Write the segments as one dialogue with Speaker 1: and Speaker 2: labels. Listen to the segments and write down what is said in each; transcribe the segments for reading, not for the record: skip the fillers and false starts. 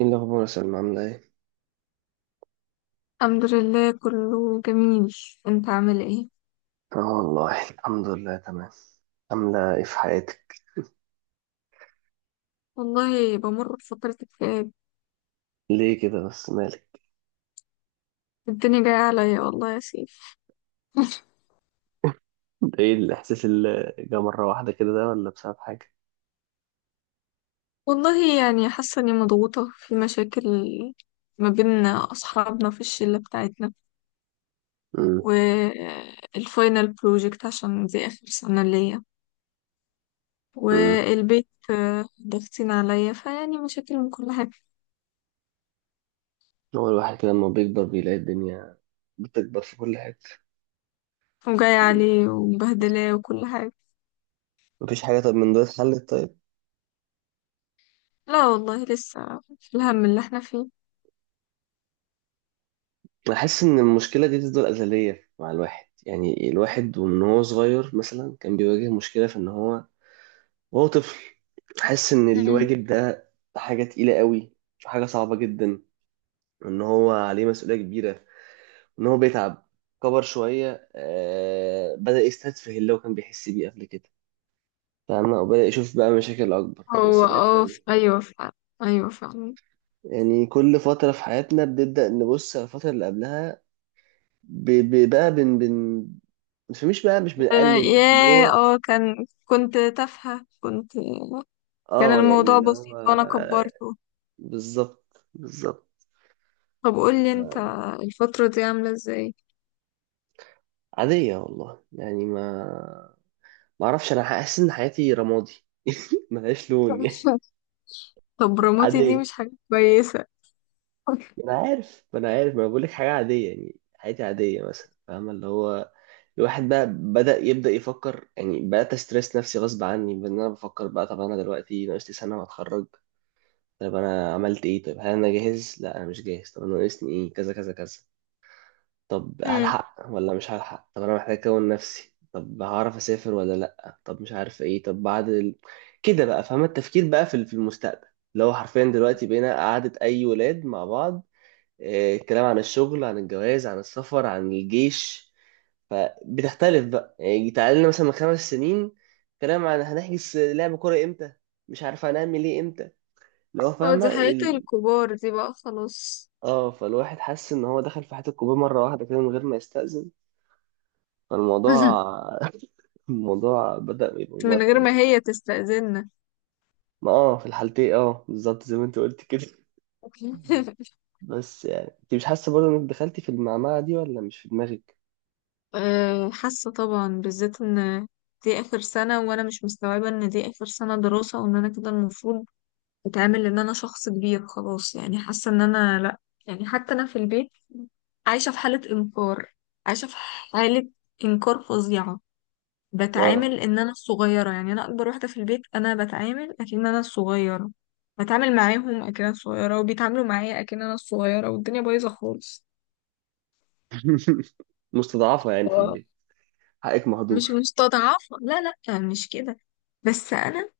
Speaker 1: ايه الاخبار يا سلمى؟ عامله ايه؟
Speaker 2: الحمد لله، كله جميل. انت عامل ايه؟
Speaker 1: اه والله الحمد لله تمام. عامله ايه في حياتك؟
Speaker 2: والله بمر بفترة اكتئاب.
Speaker 1: ليه كده بس، مالك؟
Speaker 2: الدنيا جاية عليا والله يا سيف.
Speaker 1: ده ايه الاحساس اللي جه مره واحده كده، ده ولا بسبب حاجه؟
Speaker 2: والله يعني حاسة اني مضغوطة في مشاكل ما بين اصحابنا في الشلة بتاعتنا،
Speaker 1: امم
Speaker 2: والفاينل بروجكت عشان دي اخر سنة ليا،
Speaker 1: امم.
Speaker 2: والبيت ضاغطين عليا فيعني مشاكل من كل حاجة،
Speaker 1: هو الواحد كده لما بيكبر بيلاقي الدنيا بتكبر في كل حته.
Speaker 2: وجاية عليه ومبهدلاه وكل حاجة.
Speaker 1: مفيش حاجه طب من دول اتحلت طيب؟
Speaker 2: لا والله، لسه في الهم اللي احنا فيه.
Speaker 1: انا حاسس ان المشكله دي تفضل ازليه مع الواحد، يعني الواحد ومن هو صغير مثلا كان بيواجه مشكله في ان هو وهو طفل، حاسس ان الواجب ده حاجه تقيله قوي، حاجه صعبه جدا، ان هو عليه مسؤولية كبيرة، ان هو بيتعب. كبر شوية آه، بدأ يستتفه اللي هو كان بيحس بيه قبل كده، فاهمة؟ وبدأ يشوف بقى مشاكل أكبر،
Speaker 2: هو
Speaker 1: مسؤوليات تانية.
Speaker 2: ايوه فعلا، ايوه فعلا.
Speaker 1: يعني كل فترة في حياتنا بنبدأ نبص على الفترة اللي قبلها ب- ب- بقى بن بن مش
Speaker 2: آه،
Speaker 1: بنقلل بس اللي
Speaker 2: ياه،
Speaker 1: هو،
Speaker 2: اه كان كنت تافهة كنت كان
Speaker 1: اه يعني
Speaker 2: الموضوع
Speaker 1: اللي هو
Speaker 2: بسيط وانا كبرته.
Speaker 1: بالظبط بالظبط.
Speaker 2: طب قولي انت،
Speaker 1: آه،
Speaker 2: الفترة دي عاملة ازاي؟
Speaker 1: عادية والله يعني، ما ما اعرفش، انا حاسس ان حياتي رمادي، ملهاش لون يعني.
Speaker 2: طب رموتي دي مش
Speaker 1: عادية.
Speaker 2: حاجة كويسة.
Speaker 1: ما انا عارف، ما انا عارف، ما انا بقول لك حاجه عاديه، يعني حياتي عاديه مثلا، فاهمه اللي هو؟ الواحد بقى يبدا يفكر، يعني بقيت استرس نفسي غصب عني، بان انا بفكر بقى طب انا دلوقتي ناقص لي سنه واتخرج، طب انا عملت ايه، طب هل انا جاهز؟ لا انا مش جاهز، طب انا ناقصني ايه؟ كذا كذا كذا، طب
Speaker 2: مم.
Speaker 1: هلحق ولا مش هلحق؟ طب انا محتاج اكون نفسي، طب هعرف اسافر ولا لا؟ طب مش عارف ايه، طب بعد ال... كده بقى، فاهمه؟ التفكير بقى في المستقبل، اللي هو حرفيا دلوقتي بقينا قعدة أي ولاد مع بعض. آه، كلام عن الشغل، عن الجواز، عن السفر، عن الجيش. فبتختلف بقى، يعني تعال لنا مثلا من خمس سنين، كلام عن هنحجز لعب كورة امتى، مش عارف هنعمل ايه امتى، اللي هو
Speaker 2: اه،
Speaker 1: فاهمة
Speaker 2: دي حياة
Speaker 1: ال...
Speaker 2: الكبار دي بقى خلاص.
Speaker 1: اه، فالواحد حس ان هو دخل في حياة الكوبايه مرة واحدة كده من غير ما يستأذن، فالموضوع الموضوع بدأ يبقى
Speaker 2: من غير
Speaker 1: موتر
Speaker 2: ما
Speaker 1: يعني.
Speaker 2: هي تستأذننا.
Speaker 1: ما اه في الحالتين، اه بالظبط زي ما انت قلت كده. بس يعني انت مش حاسة برضه انك دخلتي في المعمعة دي ولا مش في دماغك؟
Speaker 2: حاسة طبعا، بالذات ان دي اخر سنة وانا مش مستوعبة ان دي اخر سنة دراسة، وان انا كده المفروض اتعامل ان انا شخص كبير خلاص، يعني حاسه ان انا لا. يعني حتى انا في البيت عايشه في حاله انكار، عايشه في حاله انكار فظيعه.
Speaker 1: اه.
Speaker 2: بتعامل ان انا الصغيره، يعني انا اكبر واحده في البيت انا بتعامل اكن انا الصغيره. بتعامل معاهم اكن انا الصغيره، وبيتعاملوا معايا اكن انا الصغيره، والدنيا بايظه خالص.
Speaker 1: مستضعفة يعني في
Speaker 2: واو.
Speaker 1: البيت، حقك
Speaker 2: مش
Speaker 1: مهدور.
Speaker 2: مستضعفه، لا. لا مش كده، بس انا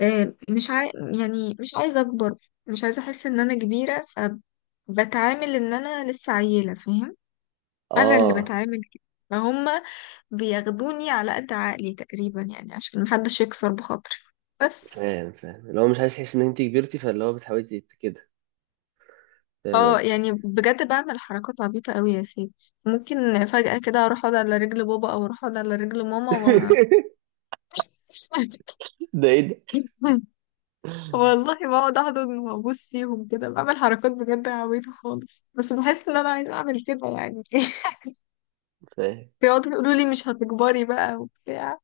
Speaker 2: آه، مش عاي... يعني مش عايزه اكبر، مش عايزه احس ان انا كبيره، فبتعامل ان انا لسه عيله، فاهم؟ انا اللي
Speaker 1: اه،
Speaker 2: بتعامل كده، فهم. بياخدوني على قد عقلي تقريبا يعني، عشان محدش يكسر بخاطري بس.
Speaker 1: فاهم، فاهم، اللي هو مش عايز تحس ان انت كبرتي، فاللي هو بتحاولي كده، فاهم
Speaker 2: اه
Speaker 1: قصدي؟
Speaker 2: يعني بجد بعمل حركات عبيطة قوي يا سيدي. ممكن فجأة كده اروح اقعد على رجل بابا، او اروح اقعد على رجل ماما و...
Speaker 1: ده ايه ده؟
Speaker 2: والله بقعد احضن وابوس فيهم كده، بعمل حركات بجد عبيطة خالص، بس بحس ان انا عايزة اعمل كده يعني.
Speaker 1: فاهم.
Speaker 2: بيقعدوا يقولوا لي مش هتكبري بقى وبتاع.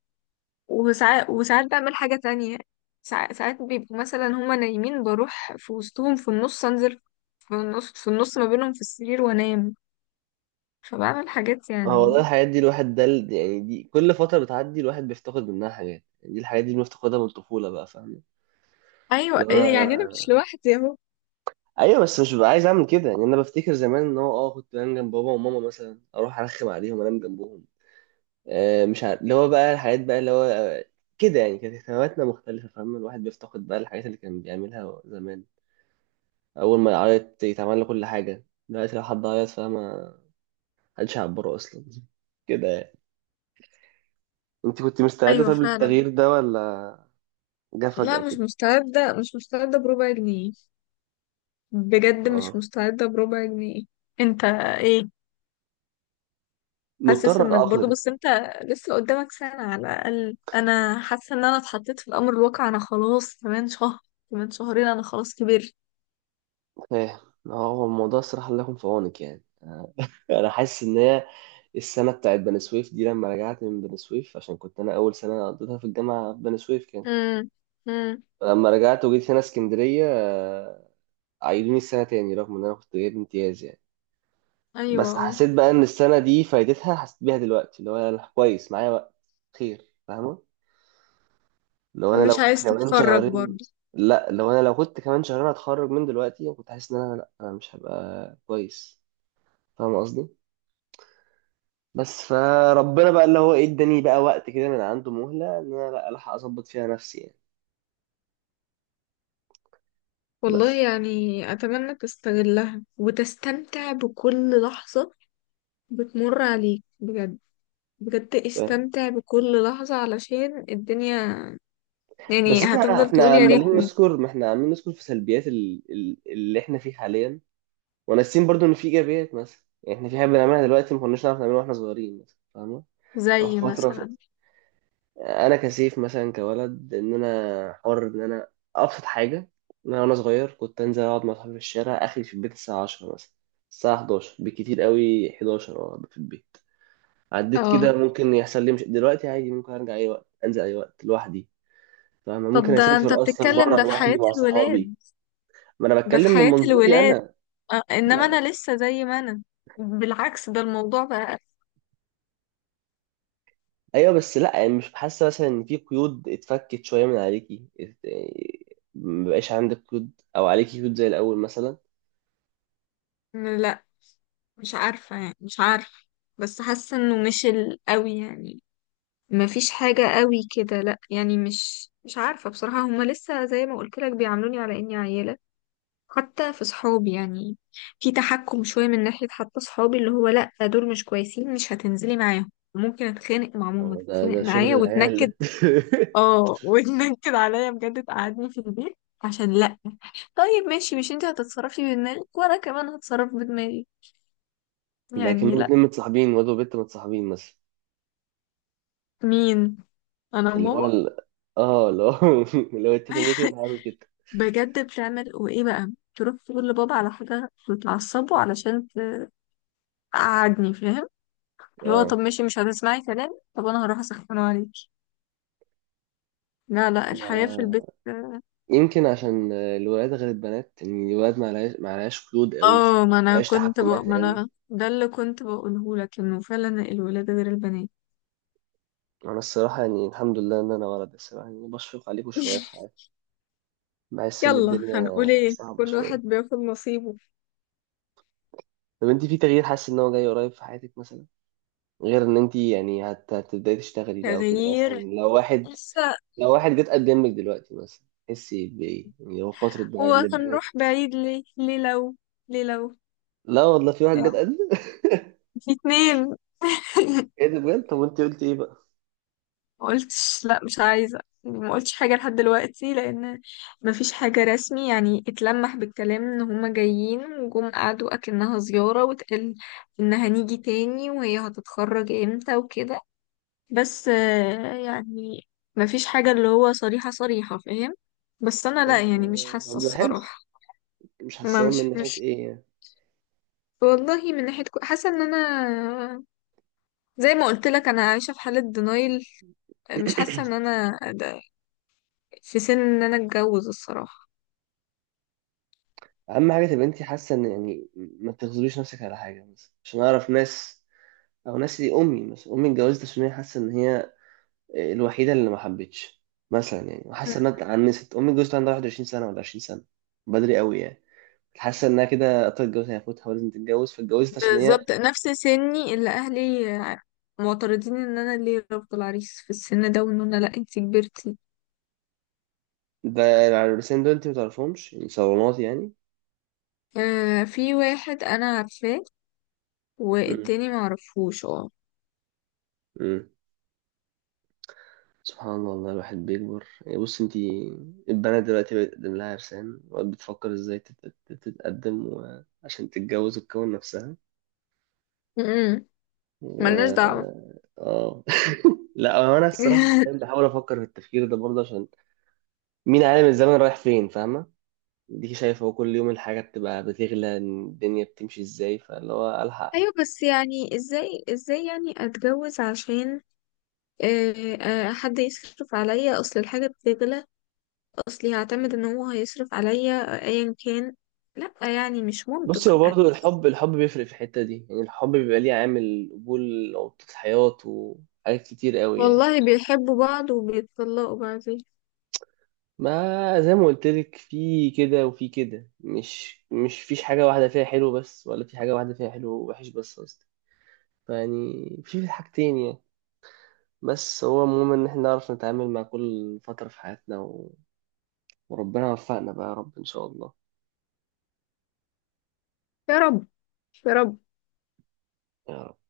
Speaker 2: وساعات بعمل حاجة تانية. ساعات بيبقوا مثلا هما نايمين، بروح في وسطهم في النص، انزل في النص ما بينهم في السرير وانام. فبعمل حاجات
Speaker 1: هو والله
Speaker 2: يعني.
Speaker 1: الحاجات دي الواحد ده يعني دي كل فترة بتعدي الواحد بيفتقد منها حاجات، يعني دي الحاجات دي اللي بنفتقدها من الطفولة بقى، فاهم؟
Speaker 2: ايوه
Speaker 1: لو
Speaker 2: يعني انا مش
Speaker 1: انا،
Speaker 2: لوحدي اهو.
Speaker 1: ايوه بس مش ببقى عايز اعمل كده يعني. انا بفتكر زمان ان هو اه كنت بنام جنب بابا وماما مثلا، اروح ارخم عليهم انام جنبهم. آه، مش عارف اللي هو بقى الحاجات بقى، اللي هو آه، كده يعني، كانت اهتماماتنا مختلفة، فاهم؟ الواحد بيفتقد بقى الحاجات اللي كان بيعملها زمان. أول ما يعيط يتعمل له كل حاجة، دلوقتي لو حد عيط، فاهمة؟ محدش يعبره أصلا كده يعني. أنت كنت مستعدة
Speaker 2: ايوه
Speaker 1: طب
Speaker 2: فعلا.
Speaker 1: للتغيير ده ولا جه
Speaker 2: لا
Speaker 1: فجأة
Speaker 2: مش
Speaker 1: كده؟
Speaker 2: مستعدة، مش مستعدة بربع جنيه. بجد مش
Speaker 1: اه
Speaker 2: مستعدة بربع جنيه. انت ايه؟ حاسس
Speaker 1: مضطر
Speaker 2: انك برضو،
Speaker 1: أتأقلم.
Speaker 2: بس انت لسه قدامك سنة على الأقل. انا حاسة ان انا اتحطيت في الامر الواقع، انا خلاص كمان شهر، كمان شهرين انا خلاص كبرت.
Speaker 1: فاهم. هو الموضوع الصراحة لكم في عونك يعني. آه، أنا حاسس إن هي السنة بتاعت بني سويف دي، لما رجعت من بني سويف، عشان كنت أنا أول سنة قضيتها في الجامعة في بني سويف، كان
Speaker 2: امم. امم.
Speaker 1: لما رجعت وجيت هنا اسكندرية، آه، عيدوني السنة تاني رغم إن أنا كنت جايب امتياز يعني.
Speaker 2: ايوه،
Speaker 1: بس حسيت بقى إن السنة دي فايدتها حسيت بيها دلوقتي، اللي هو أنا كويس، معايا وقت خير، فاهمة؟ لو أنا لو
Speaker 2: مش
Speaker 1: كنت
Speaker 2: عايز
Speaker 1: كمان
Speaker 2: تتفرج
Speaker 1: شهرين،
Speaker 2: برضه.
Speaker 1: لا لو أنا لو كنت كمان شهرين هتخرج من دلوقتي، كنت حاسس إن أنا لا، أنا مش هبقى كويس، فاهمة قصدي؟ بس فربنا بقى اللي هو إيه، إداني بقى وقت كده من عنده، مهلة إن أنا لا ألحق أظبط فيها نفسي يعني.
Speaker 2: والله
Speaker 1: بس.
Speaker 2: يعني، اتمنى تستغلها وتستمتع بكل لحظة بتمر عليك بجد، بجد استمتع بكل لحظة علشان الدنيا
Speaker 1: بس
Speaker 2: يعني
Speaker 1: احنا،
Speaker 2: هتفضل
Speaker 1: احنا
Speaker 2: تقول يا
Speaker 1: عمالين
Speaker 2: ريتني.
Speaker 1: نذكر، ما احنا عمالين نذكر في سلبيات اللي احنا فيه حاليا، وناسيين برضو ان في ايجابيات مثلا. يعني احنا في حاجه بنعملها دلوقتي ما كناش نعرف نعملها واحنا صغيرين مثلا، فاهمه؟ او في
Speaker 2: زي
Speaker 1: فتره في...
Speaker 2: مثلا؟
Speaker 1: انا كسيف مثلا كولد، ان انا حر، ان انا ابسط حاجه، ان انا وانا صغير كنت انزل اقعد مع صحابي في الشارع، اخري في البيت الساعه 10 مثلا، الساعه 11 بالكتير قوي، 11 اه أبقى في البيت. عديت كده
Speaker 2: اه،
Speaker 1: ممكن يحصل لي، مش دلوقتي، عادي ممكن ارجع اي وقت، انزل اي وقت لوحدي، فاهمة؟ ممكن
Speaker 2: طب ده انت
Speaker 1: أسافر أصلا
Speaker 2: بتتكلم
Speaker 1: بره
Speaker 2: ده في
Speaker 1: لوحدي
Speaker 2: حياة
Speaker 1: مع
Speaker 2: الولاد.
Speaker 1: صحابي. ما انا
Speaker 2: ده في
Speaker 1: بتكلم من
Speaker 2: حياة
Speaker 1: منظوري
Speaker 2: الولاد،
Speaker 1: انا.
Speaker 2: انما
Speaker 1: ما-
Speaker 2: انا لسه زي ما انا، بالعكس ده الموضوع بقى.
Speaker 1: ايوه بس لا، يعني مش حاسه مثلا ان في قيود اتفكت شويه من عليكي، ما بقاش عندك قيود او عليكي قيود زي الاول مثلا؟
Speaker 2: لا، مش عارفة يعني مش عارفة، بس حاسة انه مش قوي يعني، ما فيش حاجة قوي كده. لا يعني مش عارفة بصراحة. هما لسه زي ما قلت لك بيعاملوني على اني عيلة، حتى في صحابي يعني في تحكم شوية من ناحية، حتى صحابي اللي هو لا دول مش كويسين، مش هتنزلي معاهم. ممكن اتخانق مع ماما،
Speaker 1: هو ده،
Speaker 2: تتخانق
Speaker 1: ده شغل
Speaker 2: معايا
Speaker 1: العيال
Speaker 2: وتنكد.
Speaker 1: ده.
Speaker 2: اه. وتنكد عليا بجد، تقعدني في البيت عشان لا، طيب ماشي مش انت هتتصرفي بدماغك وانا كمان هتصرف بدماغي يعني
Speaker 1: لكنهم
Speaker 2: لا.
Speaker 1: اتنين متصاحبين، واد وبنت متصاحبين مثلا،
Speaker 2: مين؟ انا
Speaker 1: اللي هو
Speaker 2: ماما.
Speaker 1: ال... اه اللي هو اللي هو اتفق معايا كده انا هعمل كده.
Speaker 2: بجد بتعمل، وايه بقى، تروح تقول لبابا على حاجه بتعصبه علشان تقعدني، فاهم؟ اللي هو طب
Speaker 1: اه.
Speaker 2: ماشي مش هتسمعي كلام، طب انا هروح اسخنه عليكي. لا لا، الحياه في
Speaker 1: ما-
Speaker 2: البيت.
Speaker 1: يمكن عشان الولاد غير البنات، ان الولاد ما عليهاش، ما عليهاش قيود قوي،
Speaker 2: اه،
Speaker 1: ما عليهاش تحكمات
Speaker 2: ما
Speaker 1: قوي.
Speaker 2: انا ده اللي كنت بقوله لك انه فعلا الولاد غير البنات.
Speaker 1: انا الصراحه يعني الحمد لله ان انا ولد، الصراحه يعني بشفق عليكم شويه في حياتي، بحس ان
Speaker 2: يلا
Speaker 1: الدنيا
Speaker 2: هنقول ايه،
Speaker 1: صعبه
Speaker 2: كل واحد
Speaker 1: شويه.
Speaker 2: بياخد نصيبه.
Speaker 1: طب انت في تغيير حاسس ان هو جاي قريب في حياتك مثلا؟ غير ان انت يعني هتبداي تشتغلي بقى وكده، مثلا
Speaker 2: تغيير؟
Speaker 1: لو واحد،
Speaker 2: لسه.
Speaker 1: لو واحد جه اتقدم لك دلوقتي مثلا تحسي بايه؟ يعني هو فتره بقى ان
Speaker 2: وهنروح
Speaker 1: البنات،
Speaker 2: بعيد ليه؟ ليه لو
Speaker 1: لا والله في واحد جه
Speaker 2: يعني،
Speaker 1: اتقدم.
Speaker 2: في اتنين.
Speaker 1: ايه ده بجد؟ طب وانت قلت ايه بقى؟
Speaker 2: ما قلتش، لا مش عايزة يعني، ما قلتش حاجة لحد دلوقتي، لأن ما فيش حاجة رسمي يعني. اتلمح بالكلام إن هما جايين، وجم قعدوا أكنها زيارة، واتقال إن هنيجي تاني وهي هتتخرج إمتى وكده. بس يعني ما فيش حاجة اللي هو صريحة صريحة، فاهم؟ بس أنا لا
Speaker 1: طب،
Speaker 2: يعني، مش حاسة
Speaker 1: طب ده حلو.
Speaker 2: الصراحة.
Speaker 1: مش
Speaker 2: ما
Speaker 1: حاسه من
Speaker 2: مش
Speaker 1: ناحيه
Speaker 2: مش
Speaker 1: ايه يعني؟
Speaker 2: والله من ناحية حاسة إن أنا زي ما قلت لك أنا عايشة في حالة دينايل، مش حاسة إن أنا في سن ان انا اتجوز الصراحة.
Speaker 1: اهم حاجه تبقى انت حاسه ان، يعني ما تغزليش نفسك على حاجه مثلا عشان اعرف ناس، او ناسي. امي مثلا، امي اتجوزت عشان هي حاسه ان هي الوحيده اللي ما حبتش، مثلا يعني، وحاسه انها اتعنست. امي اتجوزت عندها 21 سنه ولا 20 سنه، بدري قوي يعني. حاسه انها كده قطعت، الجواز هيفوتها ولازم تتجوز، فاتجوزت عشان هي.
Speaker 2: بالظبط نفس سني اللي اهلي معترضين ان انا ليه رفض العريس في السن ده، وان انا لا انتي كبرتي.
Speaker 1: ده العرسان دول انت ما تعرفهمش يعني، صالونات يعني؟
Speaker 2: آه، في واحد انا عارفاه،
Speaker 1: امم
Speaker 2: والتاني معرفهوش، اه.
Speaker 1: امم. سبحان الله. والله الواحد بيكبر يعني. بص انت، البنات دلوقتي بتقدم لها عرسان وقت بتفكر ازاي تتقدم عشان تتجوز وتكون نفسها،
Speaker 2: م-م.
Speaker 1: و،
Speaker 2: ملناش دعوة.
Speaker 1: اه. لا هو انا الصراحه أحياناً بحاول افكر في التفكير ده برضه، عشان مين عالم الزمن رايح فين، فاهمه؟ دي شايفه هو كل يوم الحاجات تبقى بتغلى، الدنيا بتمشي ازاي، فاللي هو الحق.
Speaker 2: ايوه بس يعني، ازاي ازاي يعني اتجوز عشان حد يصرف عليا؟ اصل الحاجة بتغلى؟ اصلي هعتمد ان هو هيصرف عليا ايا كان؟ لا يعني مش
Speaker 1: بصي
Speaker 2: منطق.
Speaker 1: هو برضه الحب، الحب بيفرق في الحته دي يعني، الحب بيبقى ليه عامل قبول وقت الحياه وحاجات كتير قوي يعني.
Speaker 2: والله بيحبوا بعض وبيتطلقوا بعدين.
Speaker 1: ما زي ما قلت لك، في كده وفي كده، مش مش فيش حاجه واحده فيها حلو بس، ولا في حاجه واحده فيها حلو ووحش بس، قصدي فيعني في حاجتين يعني. بس هو المهم إن إحنا نعرف نتعامل مع كل فترة في حياتنا و... وربنا يوفقنا بقى يا رب، إن شاء الله.
Speaker 2: يا رب، يا رب.
Speaker 1: يا رب.